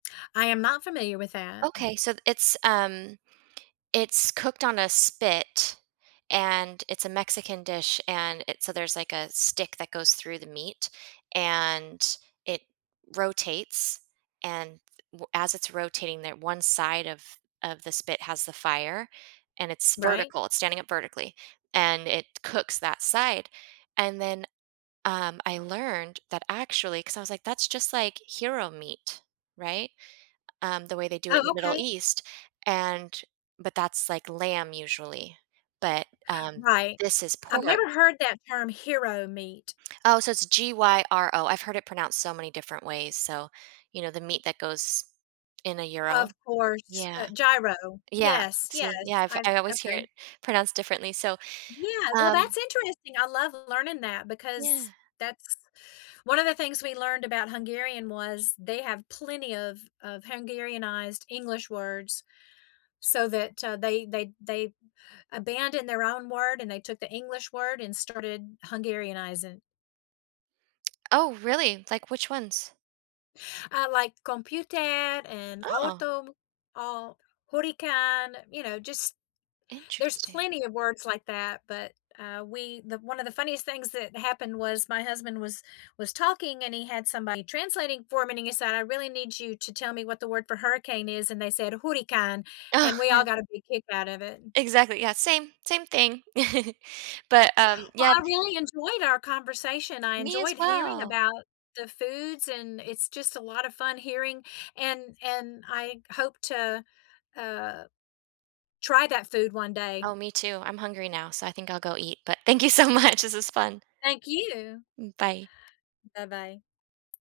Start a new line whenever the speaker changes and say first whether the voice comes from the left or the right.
left: I am not familiar with that. Mm.
right: Okay, so it's, um it's cooked on a spit, and it's a Mexican dish, and it so there's, like, a stick that goes through the meat, and it rotates, and w as it's rotating, that one side of of the spit has the fire, and it's
left: Right.
right: vertical, it's standing up vertically, and it cooks that side, and then, um, I learned that actually 'cause I was like, that's just like hero meat, right? Um, the way they do it
left: Oh,
right: in the Middle
left: okay.
right: East, and but that's, like, lamb usually, but, um,
left: Right.
right: this is
left: I've
right: por
left: never heard that term "hero meat."
right: Oh, so it's G-Y-R-O. I've heard it pronounced so many different ways, so, you know, the meat that goes in a gyro.
left: Of course,
right: Yeah.
left: uh, gyro.
right: Yeah.
left: Yes, yes,
right: See, yeah. I've
left: I've
right: I always hear it
left: Okay.
right: pronounced differently, so,
left: Yeah, well,
right: um
left: that's interesting. I love learning that,
right: Yeah.
left: because that's One of the things we learned about Hungarian was they have plenty of of Hungarianized English words so that, uh, they they they abandoned their own word, and they took the English word, and started Hungarianizing.
right: Oh, really? Like, which ones?
left: Uh, like,, "computer" and
right: Oh.
left: "auto," all "hurricane," you know, just There's
right: Interesting.
left: plenty of words like that, but, uh, we the One of the funniest things that happened was my husband was was talking and he had somebody translating for him, and he said, "I really need you to tell me what the word for hurricane is," and they said, hurrikán,
right: Oh,
left: and we
right: yeah.
left: all got a big kick out of it.
right: Exactly, yeah. Same, same thing. But, um,
left: Well,
right: yeah,
left: I
right: th
left: really enjoyed our conversation. I
right: Me, as
left: enjoyed hearing
right: well.
left: about the foods, and it's just a lot of fun hearing and and I hope to, uh, try that food one day.
right: Oh, me too. I'm hungry now, so I think I'll go eat. But, thank you so much. This was fun.
left: Thank you.
right: Mm, bye.
left: Bye-bye.